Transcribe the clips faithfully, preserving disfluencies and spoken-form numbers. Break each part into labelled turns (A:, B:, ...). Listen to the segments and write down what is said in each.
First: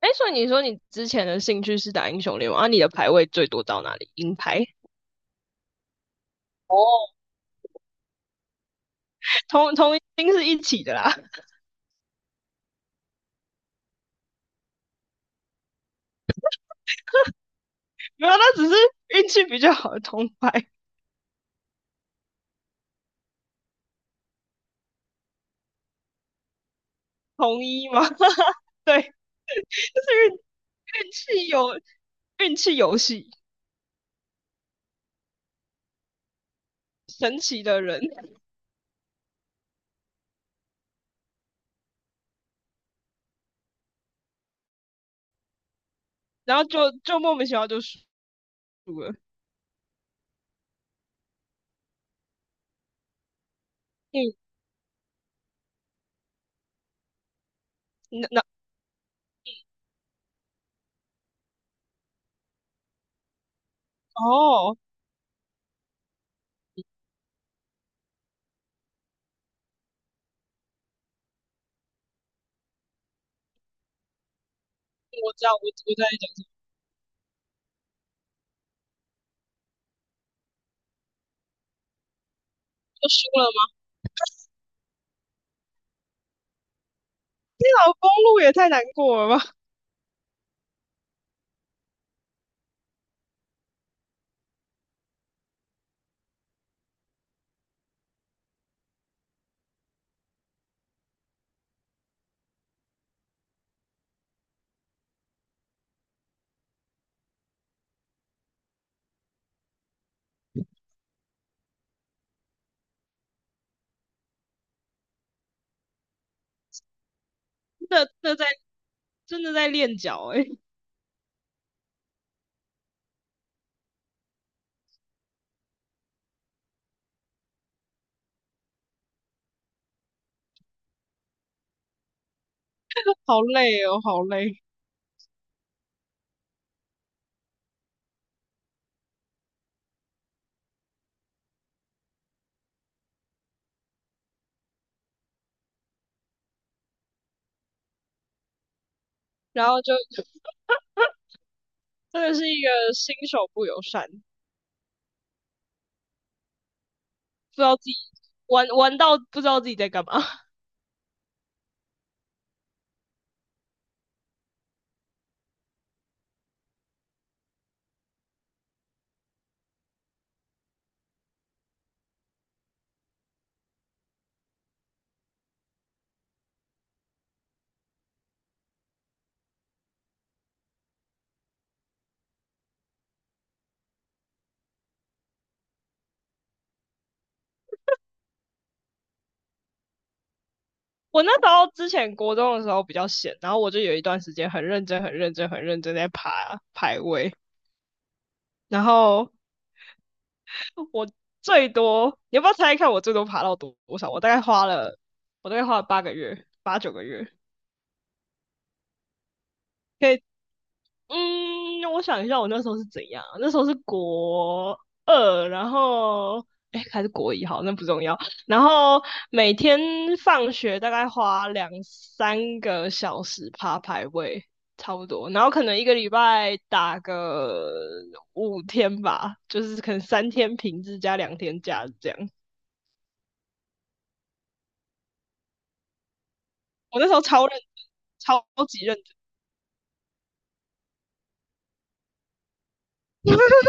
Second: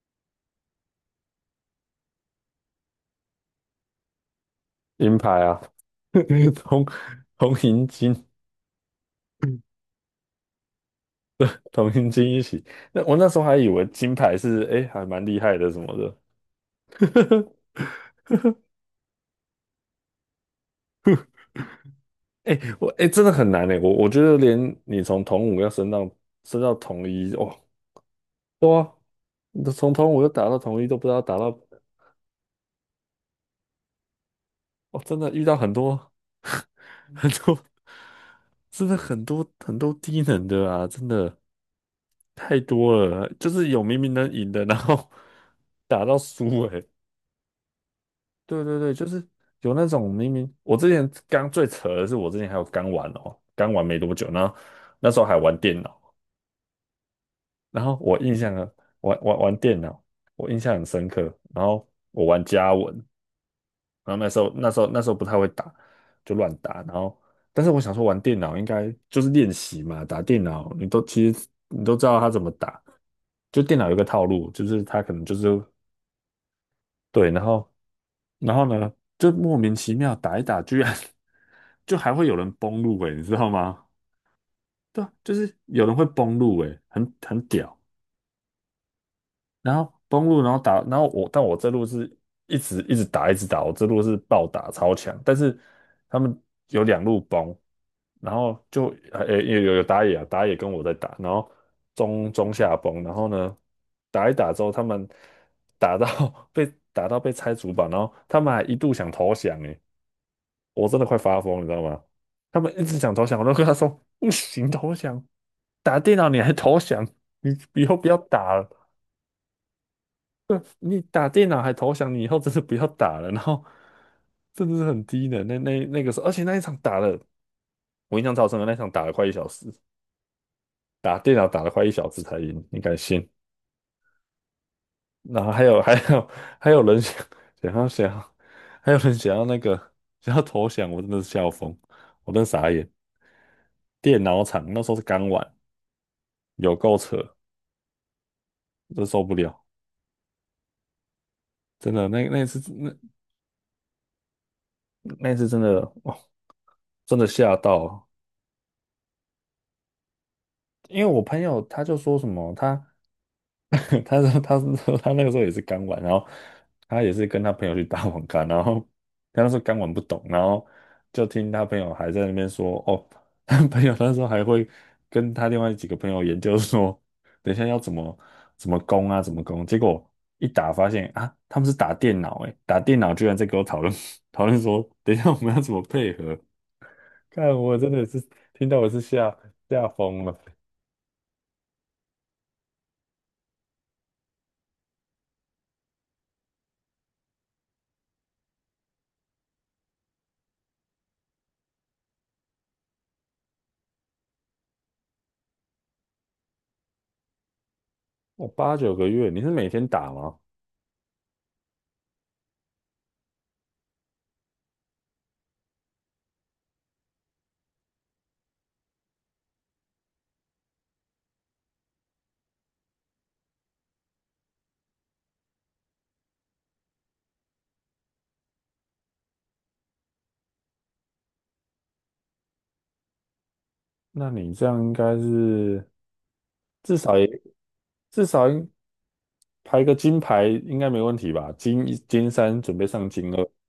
A: 哎，所以你说你之前的兴趣是打英雄联盟啊？你的排位最多到哪里？银牌，
B: 银牌啊。同
A: 哦，
B: 同银金，
A: 同同一定是一起的啦。
B: 同银金一起。那我那时候还以为金牌是哎、诶还蛮厉害的什么的，
A: 没有啊，那只是运气比较好的同牌
B: 哎、我哎、真的很难哎、我我觉得连你从同五要升到升到同一哦，
A: 同一嘛。
B: 哇，
A: 对，
B: 你都从
A: 就
B: 同五
A: 是
B: 又
A: 运
B: 打到同一都不
A: 运
B: 知道打
A: 气
B: 到。
A: 有运气游戏，
B: 哦，真的遇到很多 很
A: 神
B: 多，
A: 奇的人，
B: 真的很多很多低能的啊，真的太多了，就是有明明能赢的，然后 打到
A: 然
B: 输
A: 后就
B: 哎、
A: 就莫名其妙就输
B: 对对对，就
A: 了。
B: 是有那种明明我之前刚最扯的是，我之前还有刚玩哦，刚玩没多久，
A: 嗯，
B: 然后那时候还玩电脑，然后我
A: 那
B: 印
A: 那
B: 象呢，玩玩玩电脑，我印象很深刻。然后我玩家文，然后那时候那
A: 哦，
B: 时候那时候不太会打，就乱打。然后但是我想说玩电脑应该就是练习嘛，打电脑你都其实你都知道他怎么打，就电脑有一个套路，就是他可能
A: 我
B: 就
A: 知道，我
B: 是
A: 我在讲什么，
B: 对，然后然后呢，就莫名其妙打一打，居然 就还会有人崩路
A: 就
B: 诶，你
A: 输
B: 知
A: 了
B: 道
A: 吗？
B: 吗？对啊，就是有人会崩路诶，很很屌。
A: 那条公路也太难过了吧！
B: 然后崩路，然后打，然后我，但我这路是一直一直打，一直打，我这路是暴打超强，但是他们有两路崩，然后就呃、诶有有有打野啊，打野跟我在打，然后中中下崩，然后呢打一打之后，他们打到 被打到被拆主板，然后他们还一度想投降，诶，我真的快发疯，你知道吗？他们一直想投降，我都跟他说不行，投降，打电脑你还投降，你 以
A: 真
B: 后
A: 的
B: 不要
A: 真的在
B: 打了。
A: 真的在练脚哎、欸
B: 你打电脑还投降，你以后真的不要打了。然后真的是很低的那那那个时候，而且那一场打了，我印象超深的，那一场打了快一小时，打电脑打了快一小时才赢，你敢信？
A: 好累哦，好累。
B: 然后还有还有还有人想想要想要，还有人想要那个想要投降，我真的是笑疯，我真的傻眼。电脑厂那时候是刚玩，有够扯，真受不了，
A: 然后就
B: 真的
A: 真
B: 那
A: 的
B: 那
A: 是
B: 次
A: 一
B: 那
A: 个新手不友善，不
B: 那次真的哦，真的吓
A: 知道自己
B: 到，
A: 玩玩到不知道自己在干嘛。
B: 因为我朋友他就说什么，他 他说他是说他那个时候也是刚玩，然后他也是跟他朋友去打网咖，然后他那时候刚玩不懂，然后就听他朋友还在那边说，哦，他朋友那时候还会跟他另外几个朋友研究说，等一下要怎么怎么攻啊，怎么攻，结果一打发现啊，他们是打电脑，诶，打电脑居然在跟我讨论 讨论说，等一下我们要怎么配合，看我真的是听到我是吓吓疯了。
A: 我那时候之前国中的时候比较闲，然后我就有一段时间很认真、很认真、很认真在爬排位，然后我最多，你要不要猜一看我最多爬到多多少？我大概花了，我大概花了八个月、八九个月，
B: 哦，八九个月，你是每天打
A: 可以
B: 吗？
A: 嗯，我想一下，我那时候是怎样啊？那时候是国二，然后哎，诶还是国一，好，那不重要。然后每天放学大概花两三个小时爬排位，差不多。然后可能一个礼拜打个五天吧，就是可能三天平日加两天假日这样。
B: 那你这样应该是至
A: 我那时
B: 少
A: 候
B: 也
A: 超认真，
B: 至
A: 超
B: 少应
A: 级认真，
B: 排个金牌应该没问题吧？金一金三准备上金二，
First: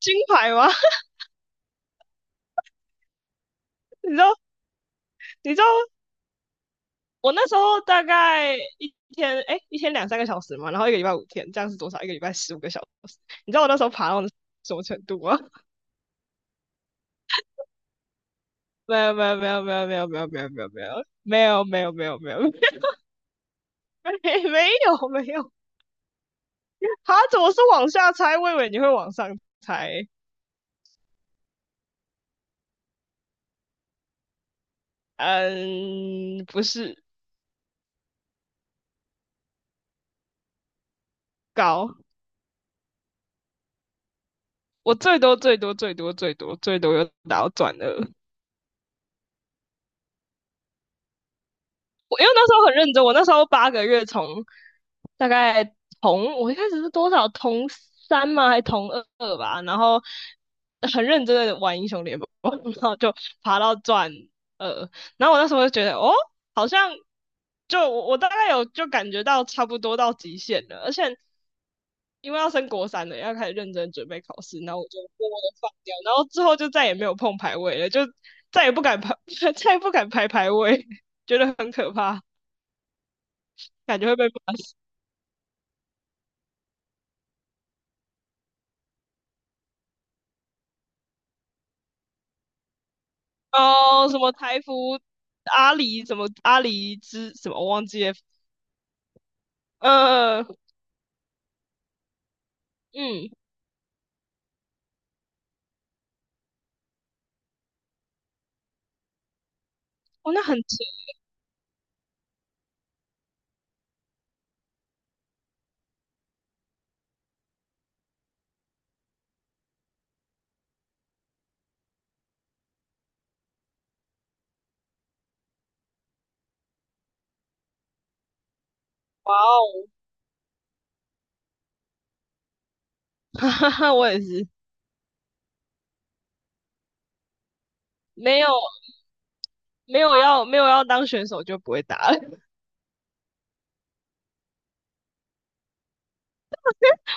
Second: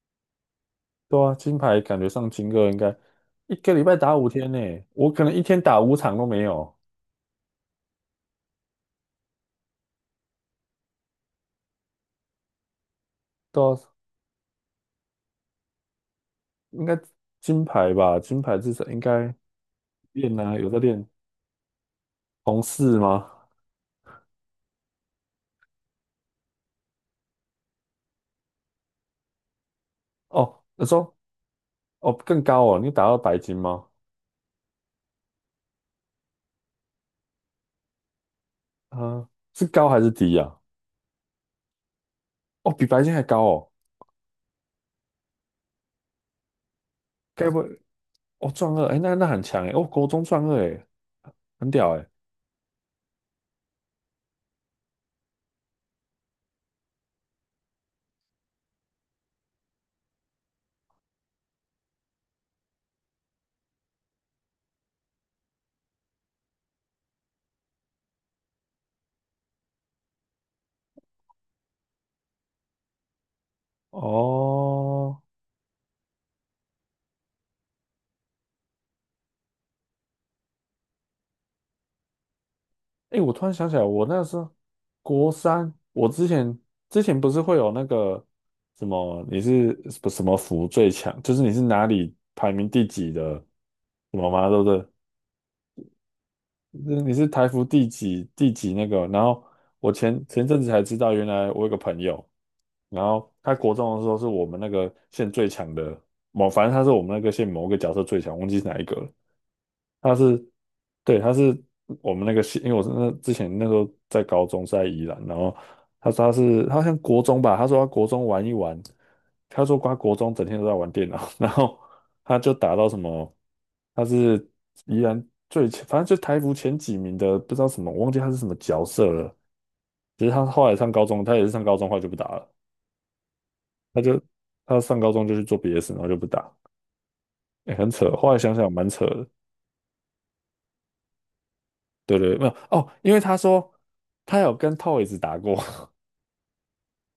A: 金牌吗？
B: 对啊，金牌感觉上金二应该一个礼拜
A: 你
B: 打
A: 知道，
B: 五天呢，我可能一
A: 你知
B: 天
A: 道
B: 打五场都没有，
A: 我那时候大概一天，哎，一天两三个小时嘛，然后一个礼拜五天，这样是多少？一个礼拜十五个小时。你知
B: 对
A: 道我那
B: 啊
A: 时候爬到什么程度吗？
B: 应该金牌吧？金牌至少
A: 没
B: 应
A: 有，没
B: 该
A: 有，没有，没有，没有，没有，没有，
B: 练
A: 没
B: 啊，有
A: 有，
B: 在
A: 没
B: 练
A: 有，没有，没有，没有，没有，没
B: 红四吗？
A: 没有，没有。啊，怎么是往下猜？我以为你会往上猜。
B: 哦，你说哦更高哦，你打到白金吗？
A: 嗯，不是
B: 啊、是高还是低呀、啊？
A: 高，
B: 哦，比白金还高哦，
A: 我最多最多最多最多最多又
B: 该
A: 倒
B: 不
A: 转
B: 会？
A: 了。
B: 哦，壮二，哎，那那很强哎，哦，国中壮二哎，很屌哎，
A: 我因为那时候很认真，我那时候八个月从大概同我一开始是多少同三吗？还同二二吧，然后很认真的玩英雄联盟，然后就爬到钻二，然后我那时候就觉得哦，好像就我我大概有就感觉到差不多到极限了，而且。因为要升国三了，要开始认真准备考试，然后我就
B: 哦，
A: 默默的放掉，然后之后就再也没有碰排位了，就再也不敢排，再也不敢排排位，觉得很可怕。
B: 哎，我突然想起来，
A: 感
B: 我
A: 觉会
B: 那
A: 被
B: 时候
A: 骂死。
B: 国三，我之前之前不是会有那个什么，你是什么什么服最强，就是你是哪里排名第几的
A: 哦，
B: 什
A: 什
B: 么
A: 么
B: 吗？对
A: 台
B: 不
A: 服
B: 对？
A: 阿里，什么阿
B: 就
A: 里
B: 是你是
A: 之
B: 台
A: 什么，
B: 服
A: 我忘
B: 第
A: 记了。
B: 几第几那个？然后我前
A: 呃，
B: 前阵子才知道，原来我有个朋友，然
A: 嗯，
B: 后他国中的时候是我们那个县最强的某，反正他是我们那个县某个角色最强，忘记是哪一个了。他
A: 哦，
B: 是，
A: 那很扯，
B: 对，他是我们那个系，因为我是那之前那时候在高中是在宜兰，然后他说他是他好像国中吧，他说他国中玩一玩，他说他国中整天都在玩电脑，然后他就打到什么，他是宜兰最前反正就台服前几名的，不知道什么，我忘记他是什么角色
A: 哇
B: 了。
A: 哦，
B: 只是他后来上高中，他也是上高中后来就不打了，
A: 哈哈哈，
B: 他
A: 我
B: 就
A: 也是，
B: 他上高中就去做别的事，然后就不打，哎、很扯，后来
A: 没有
B: 想想蛮扯的。
A: 没有要没有要当选手就不会打
B: 对
A: 了。
B: 对，没有 哦，因为他说他有跟 Toys 打过，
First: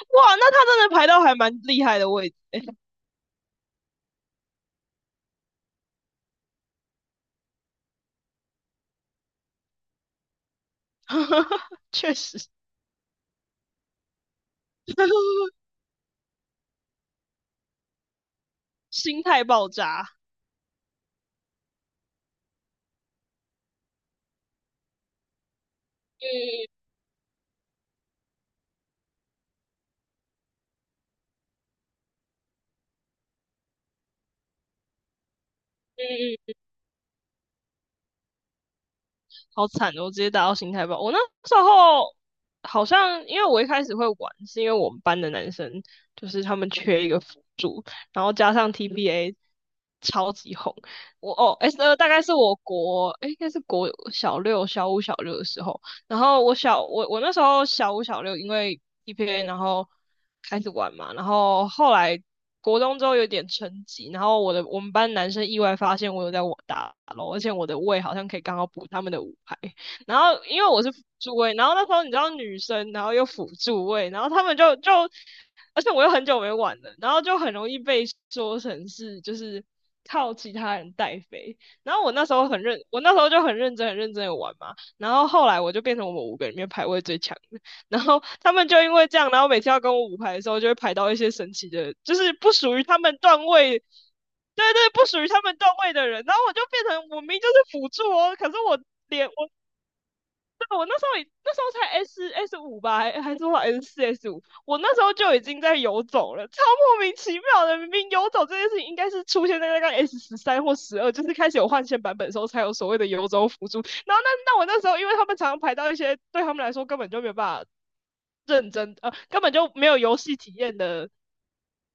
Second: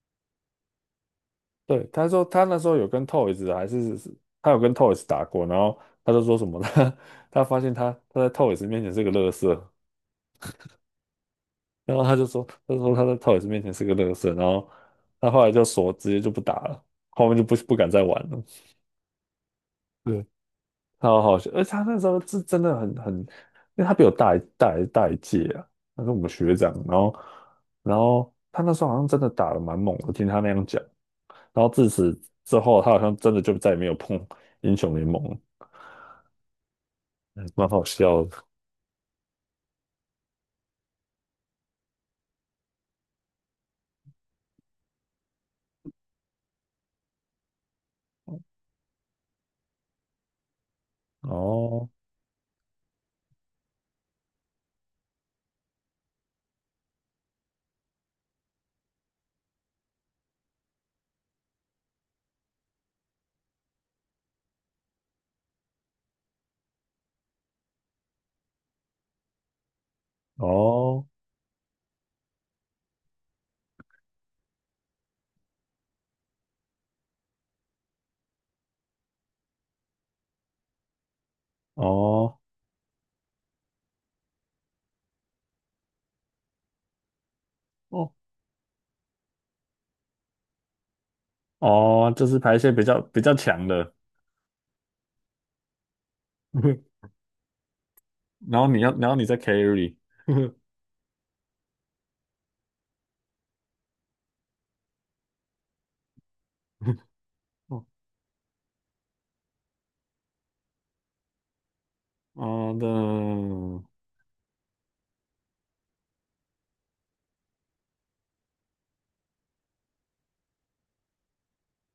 A: 哇，那他真的排到还蛮 厉
B: 对，
A: 害
B: 他
A: 的
B: 说
A: 位置，
B: 他那时候有跟 Toys 还是他有跟 Toys 打过，然后他就说什么他 他发现他他在 Toys 面前是个乐色，然后
A: 确
B: 他就说
A: 实，
B: 他就说他在 Toys 面前是个乐色，然后他后来就 说直接就不打了，后面就不不敢再玩了。
A: 心态爆炸。
B: 对，超好笑，而且他那时候是真的很很，因为他比我大一大一大一届啊，他是我们学长，
A: 嗯
B: 然后然后他那时候好像真的打得蛮猛的，听他那样讲，然后自此之后，他好像真的就再也没有碰英雄联盟了，
A: 嗯嗯。
B: 嗯蛮好笑的。
A: 好惨的，我直接打到心态爆。我那时候好像因为我一开始会玩，是因为我们班的男生就是他们缺一个辅助，然后加上 T B A 超级红。我哦，S
B: 哦
A: 二大概是我国，诶应该是国小六、小五、小六的时候，然后我小我我那时候小五小六，因为 E P A 然后开始玩嘛，然后后来国中之后有点成绩，然后我的我们班男生意外发现我有在我打咯，而且我的位好像可以刚好补他们的五排，然后因为我是辅
B: 哦
A: 助位，然后那时候你知道女生，然后又辅助位，然后他们就就，而且我又很久没玩了，然后就很容易被说成是就是靠其他人带飞。然后我那时
B: 哦
A: 候很认，我那时候就很认真、很认真的玩嘛。然后后来我就变成我们五个里面排位最强的，然
B: 哦
A: 后他们就因为这样，然后每次要跟我五排的时候，就会排到一些神奇的，
B: 哦，
A: 就
B: 就
A: 是
B: 是
A: 不
B: 排一些
A: 属
B: 比
A: 于他
B: 较
A: 们
B: 比较
A: 段
B: 强
A: 位，
B: 的，
A: 对对，不属于他们段位的人，然后我就变成 我明明就是辅助哦，可是
B: 然后
A: 我
B: 你要然后你
A: 连
B: 在
A: 我
B: carry，
A: 对，我那时候已那时候才 S S 五吧，还还是多少 S 四 S 五，我那时候就已经在游走了，超莫名其妙的。
B: 哦
A: 明明游走这件事情应该是出现在那个 S 十三或十二，就是开始有换线版本的时候才有
B: 哦的，
A: 所谓的游走辅助。然后那那我那时候，因为他们常常排到一些对他们来说根本就没有办法认真，呃，根本就没有游戏体验的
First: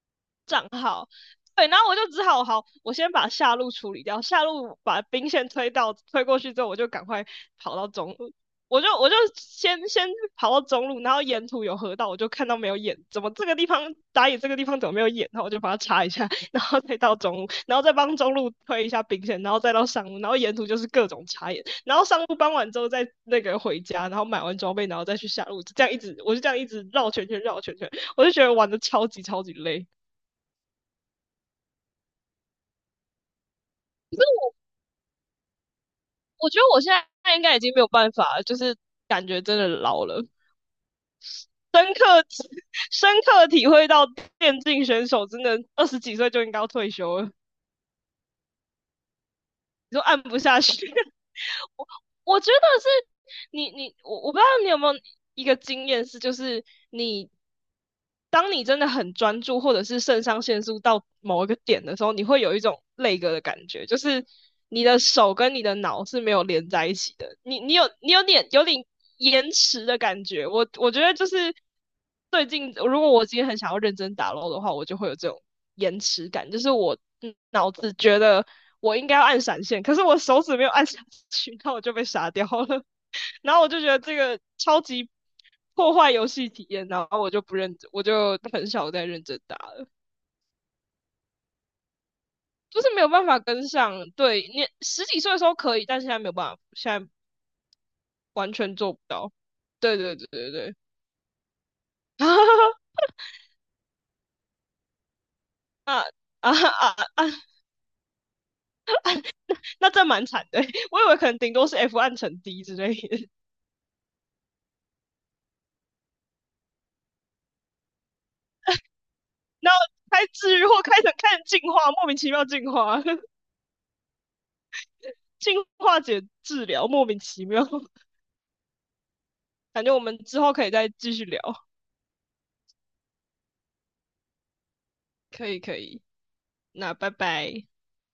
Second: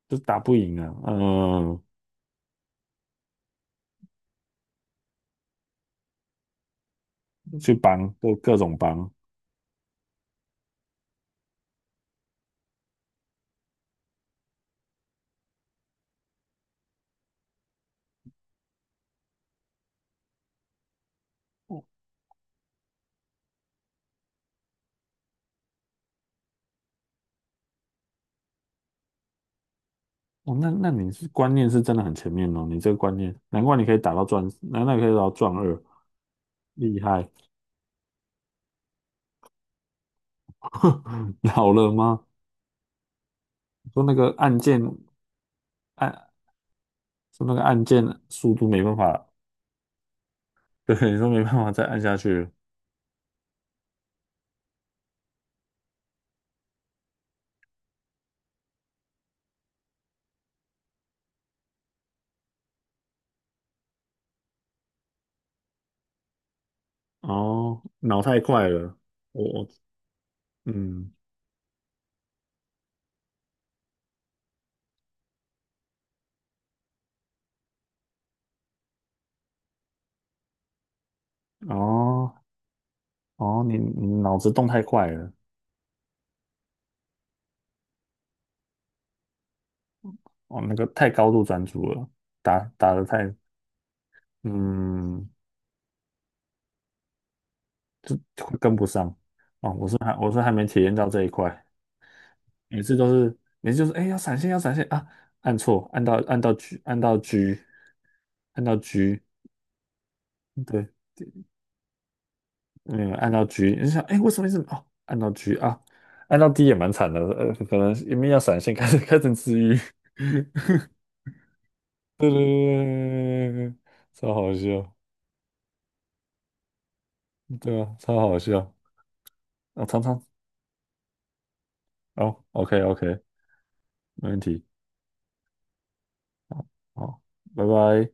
B: 就是打不
A: 账
B: 赢啊，
A: 号。对，然
B: 嗯。
A: 后我就只好好，我先把下路处理掉，下路把兵线推到推过去之后，我就赶快
B: 去
A: 跑到
B: 帮，
A: 中路，
B: 各各种
A: 我就
B: 帮。
A: 我就先先跑到中路，然后沿途有河道，我就看到没有眼，怎么这个地方打野这个地方怎么没有眼，然后我就把它插一下，然后再到中路，然后再帮中路推一下兵线，然后再到上路，然后沿途就是各种插眼，然后上路帮完之后再那个回家，然后买完装备，然后再去下路，这样一直我就这样一直绕圈圈绕圈圈，我就觉得玩的超级超级累。
B: 哦，那那你是观念是真的很前面哦，你这个观念，难怪你可以打到钻，难怪你可以打到钻二，
A: 我觉得我现
B: 厉害，
A: 在应该已经没有办法了，就是感觉真的老了，
B: 老
A: 深
B: 了
A: 刻
B: 吗？
A: 深刻体会
B: 说
A: 到
B: 那个按
A: 电
B: 键
A: 竞选手真的二十几
B: 按，
A: 岁就应该要退休了，
B: 说那个按键速度没办法，
A: 你说按不下去。
B: 对，你说没办法再
A: 我
B: 按下去
A: 我觉
B: 了
A: 得是你你我我不知道你有没有一个经验是，就是你当你真的很专注，或者是肾上腺素到某一个点的时候，你会有一种累个的感觉，就是你的手跟你的脑是没有连在一起的，你你
B: 哦，
A: 有你
B: 脑
A: 有
B: 太
A: 点有
B: 快
A: 点
B: 了，我
A: 延
B: 我
A: 迟的感觉。我我觉
B: 嗯，
A: 得就是最近，如果我今天很想要认真打 l 的话，我就会有这种延迟感，就是我嗯脑子觉得。我应该要按闪现，可是我手指没有按下去，那我就被杀
B: 哦
A: 掉了。然后
B: 哦，
A: 我
B: 你
A: 就觉得这
B: 你脑
A: 个
B: 子动
A: 超
B: 太快
A: 级
B: 了，
A: 破坏游戏体验，然后我就不认真，我就很少再认真打了，
B: 哦，那个太高度专注了，打
A: 就
B: 打
A: 是没
B: 的
A: 有办
B: 太，
A: 法跟上。对你十几
B: 嗯，
A: 岁的时候可以，但现在没有办法，现在
B: 就
A: 完
B: 会跟
A: 全
B: 不
A: 做不
B: 上
A: 到。
B: 哦。我
A: 对
B: 是还
A: 对对
B: 我是还
A: 对
B: 没
A: 对，
B: 体验到这一块，每次 都是每次就是哎要闪现要闪现啊，按错按到按
A: 啊
B: 到 G
A: 啊
B: 按到
A: 啊！
B: G 按到 G，
A: 那这蛮惨的，
B: 对，
A: 我以为可能顶多是 F 暗沉 D 之类
B: 没有
A: 的，
B: 按到 G，你就想哎为什么为什哦按到 G 啊，按到 D 也蛮惨的，呃可能因为要闪现开始开始治
A: 然
B: 愈，
A: 后开 治愈或开成开始进化，莫名
B: 对
A: 其
B: 对对
A: 妙进化，
B: 对对对，超好笑，
A: 进化解治疗，莫名其妙。
B: 对啊超好笑，
A: 感
B: 我、
A: 觉我
B: 常
A: 们
B: 常
A: 之后可以再继续聊，
B: 哦 OK OK 没问题，
A: 可以可以。那拜
B: 好，
A: 拜。
B: 拜拜。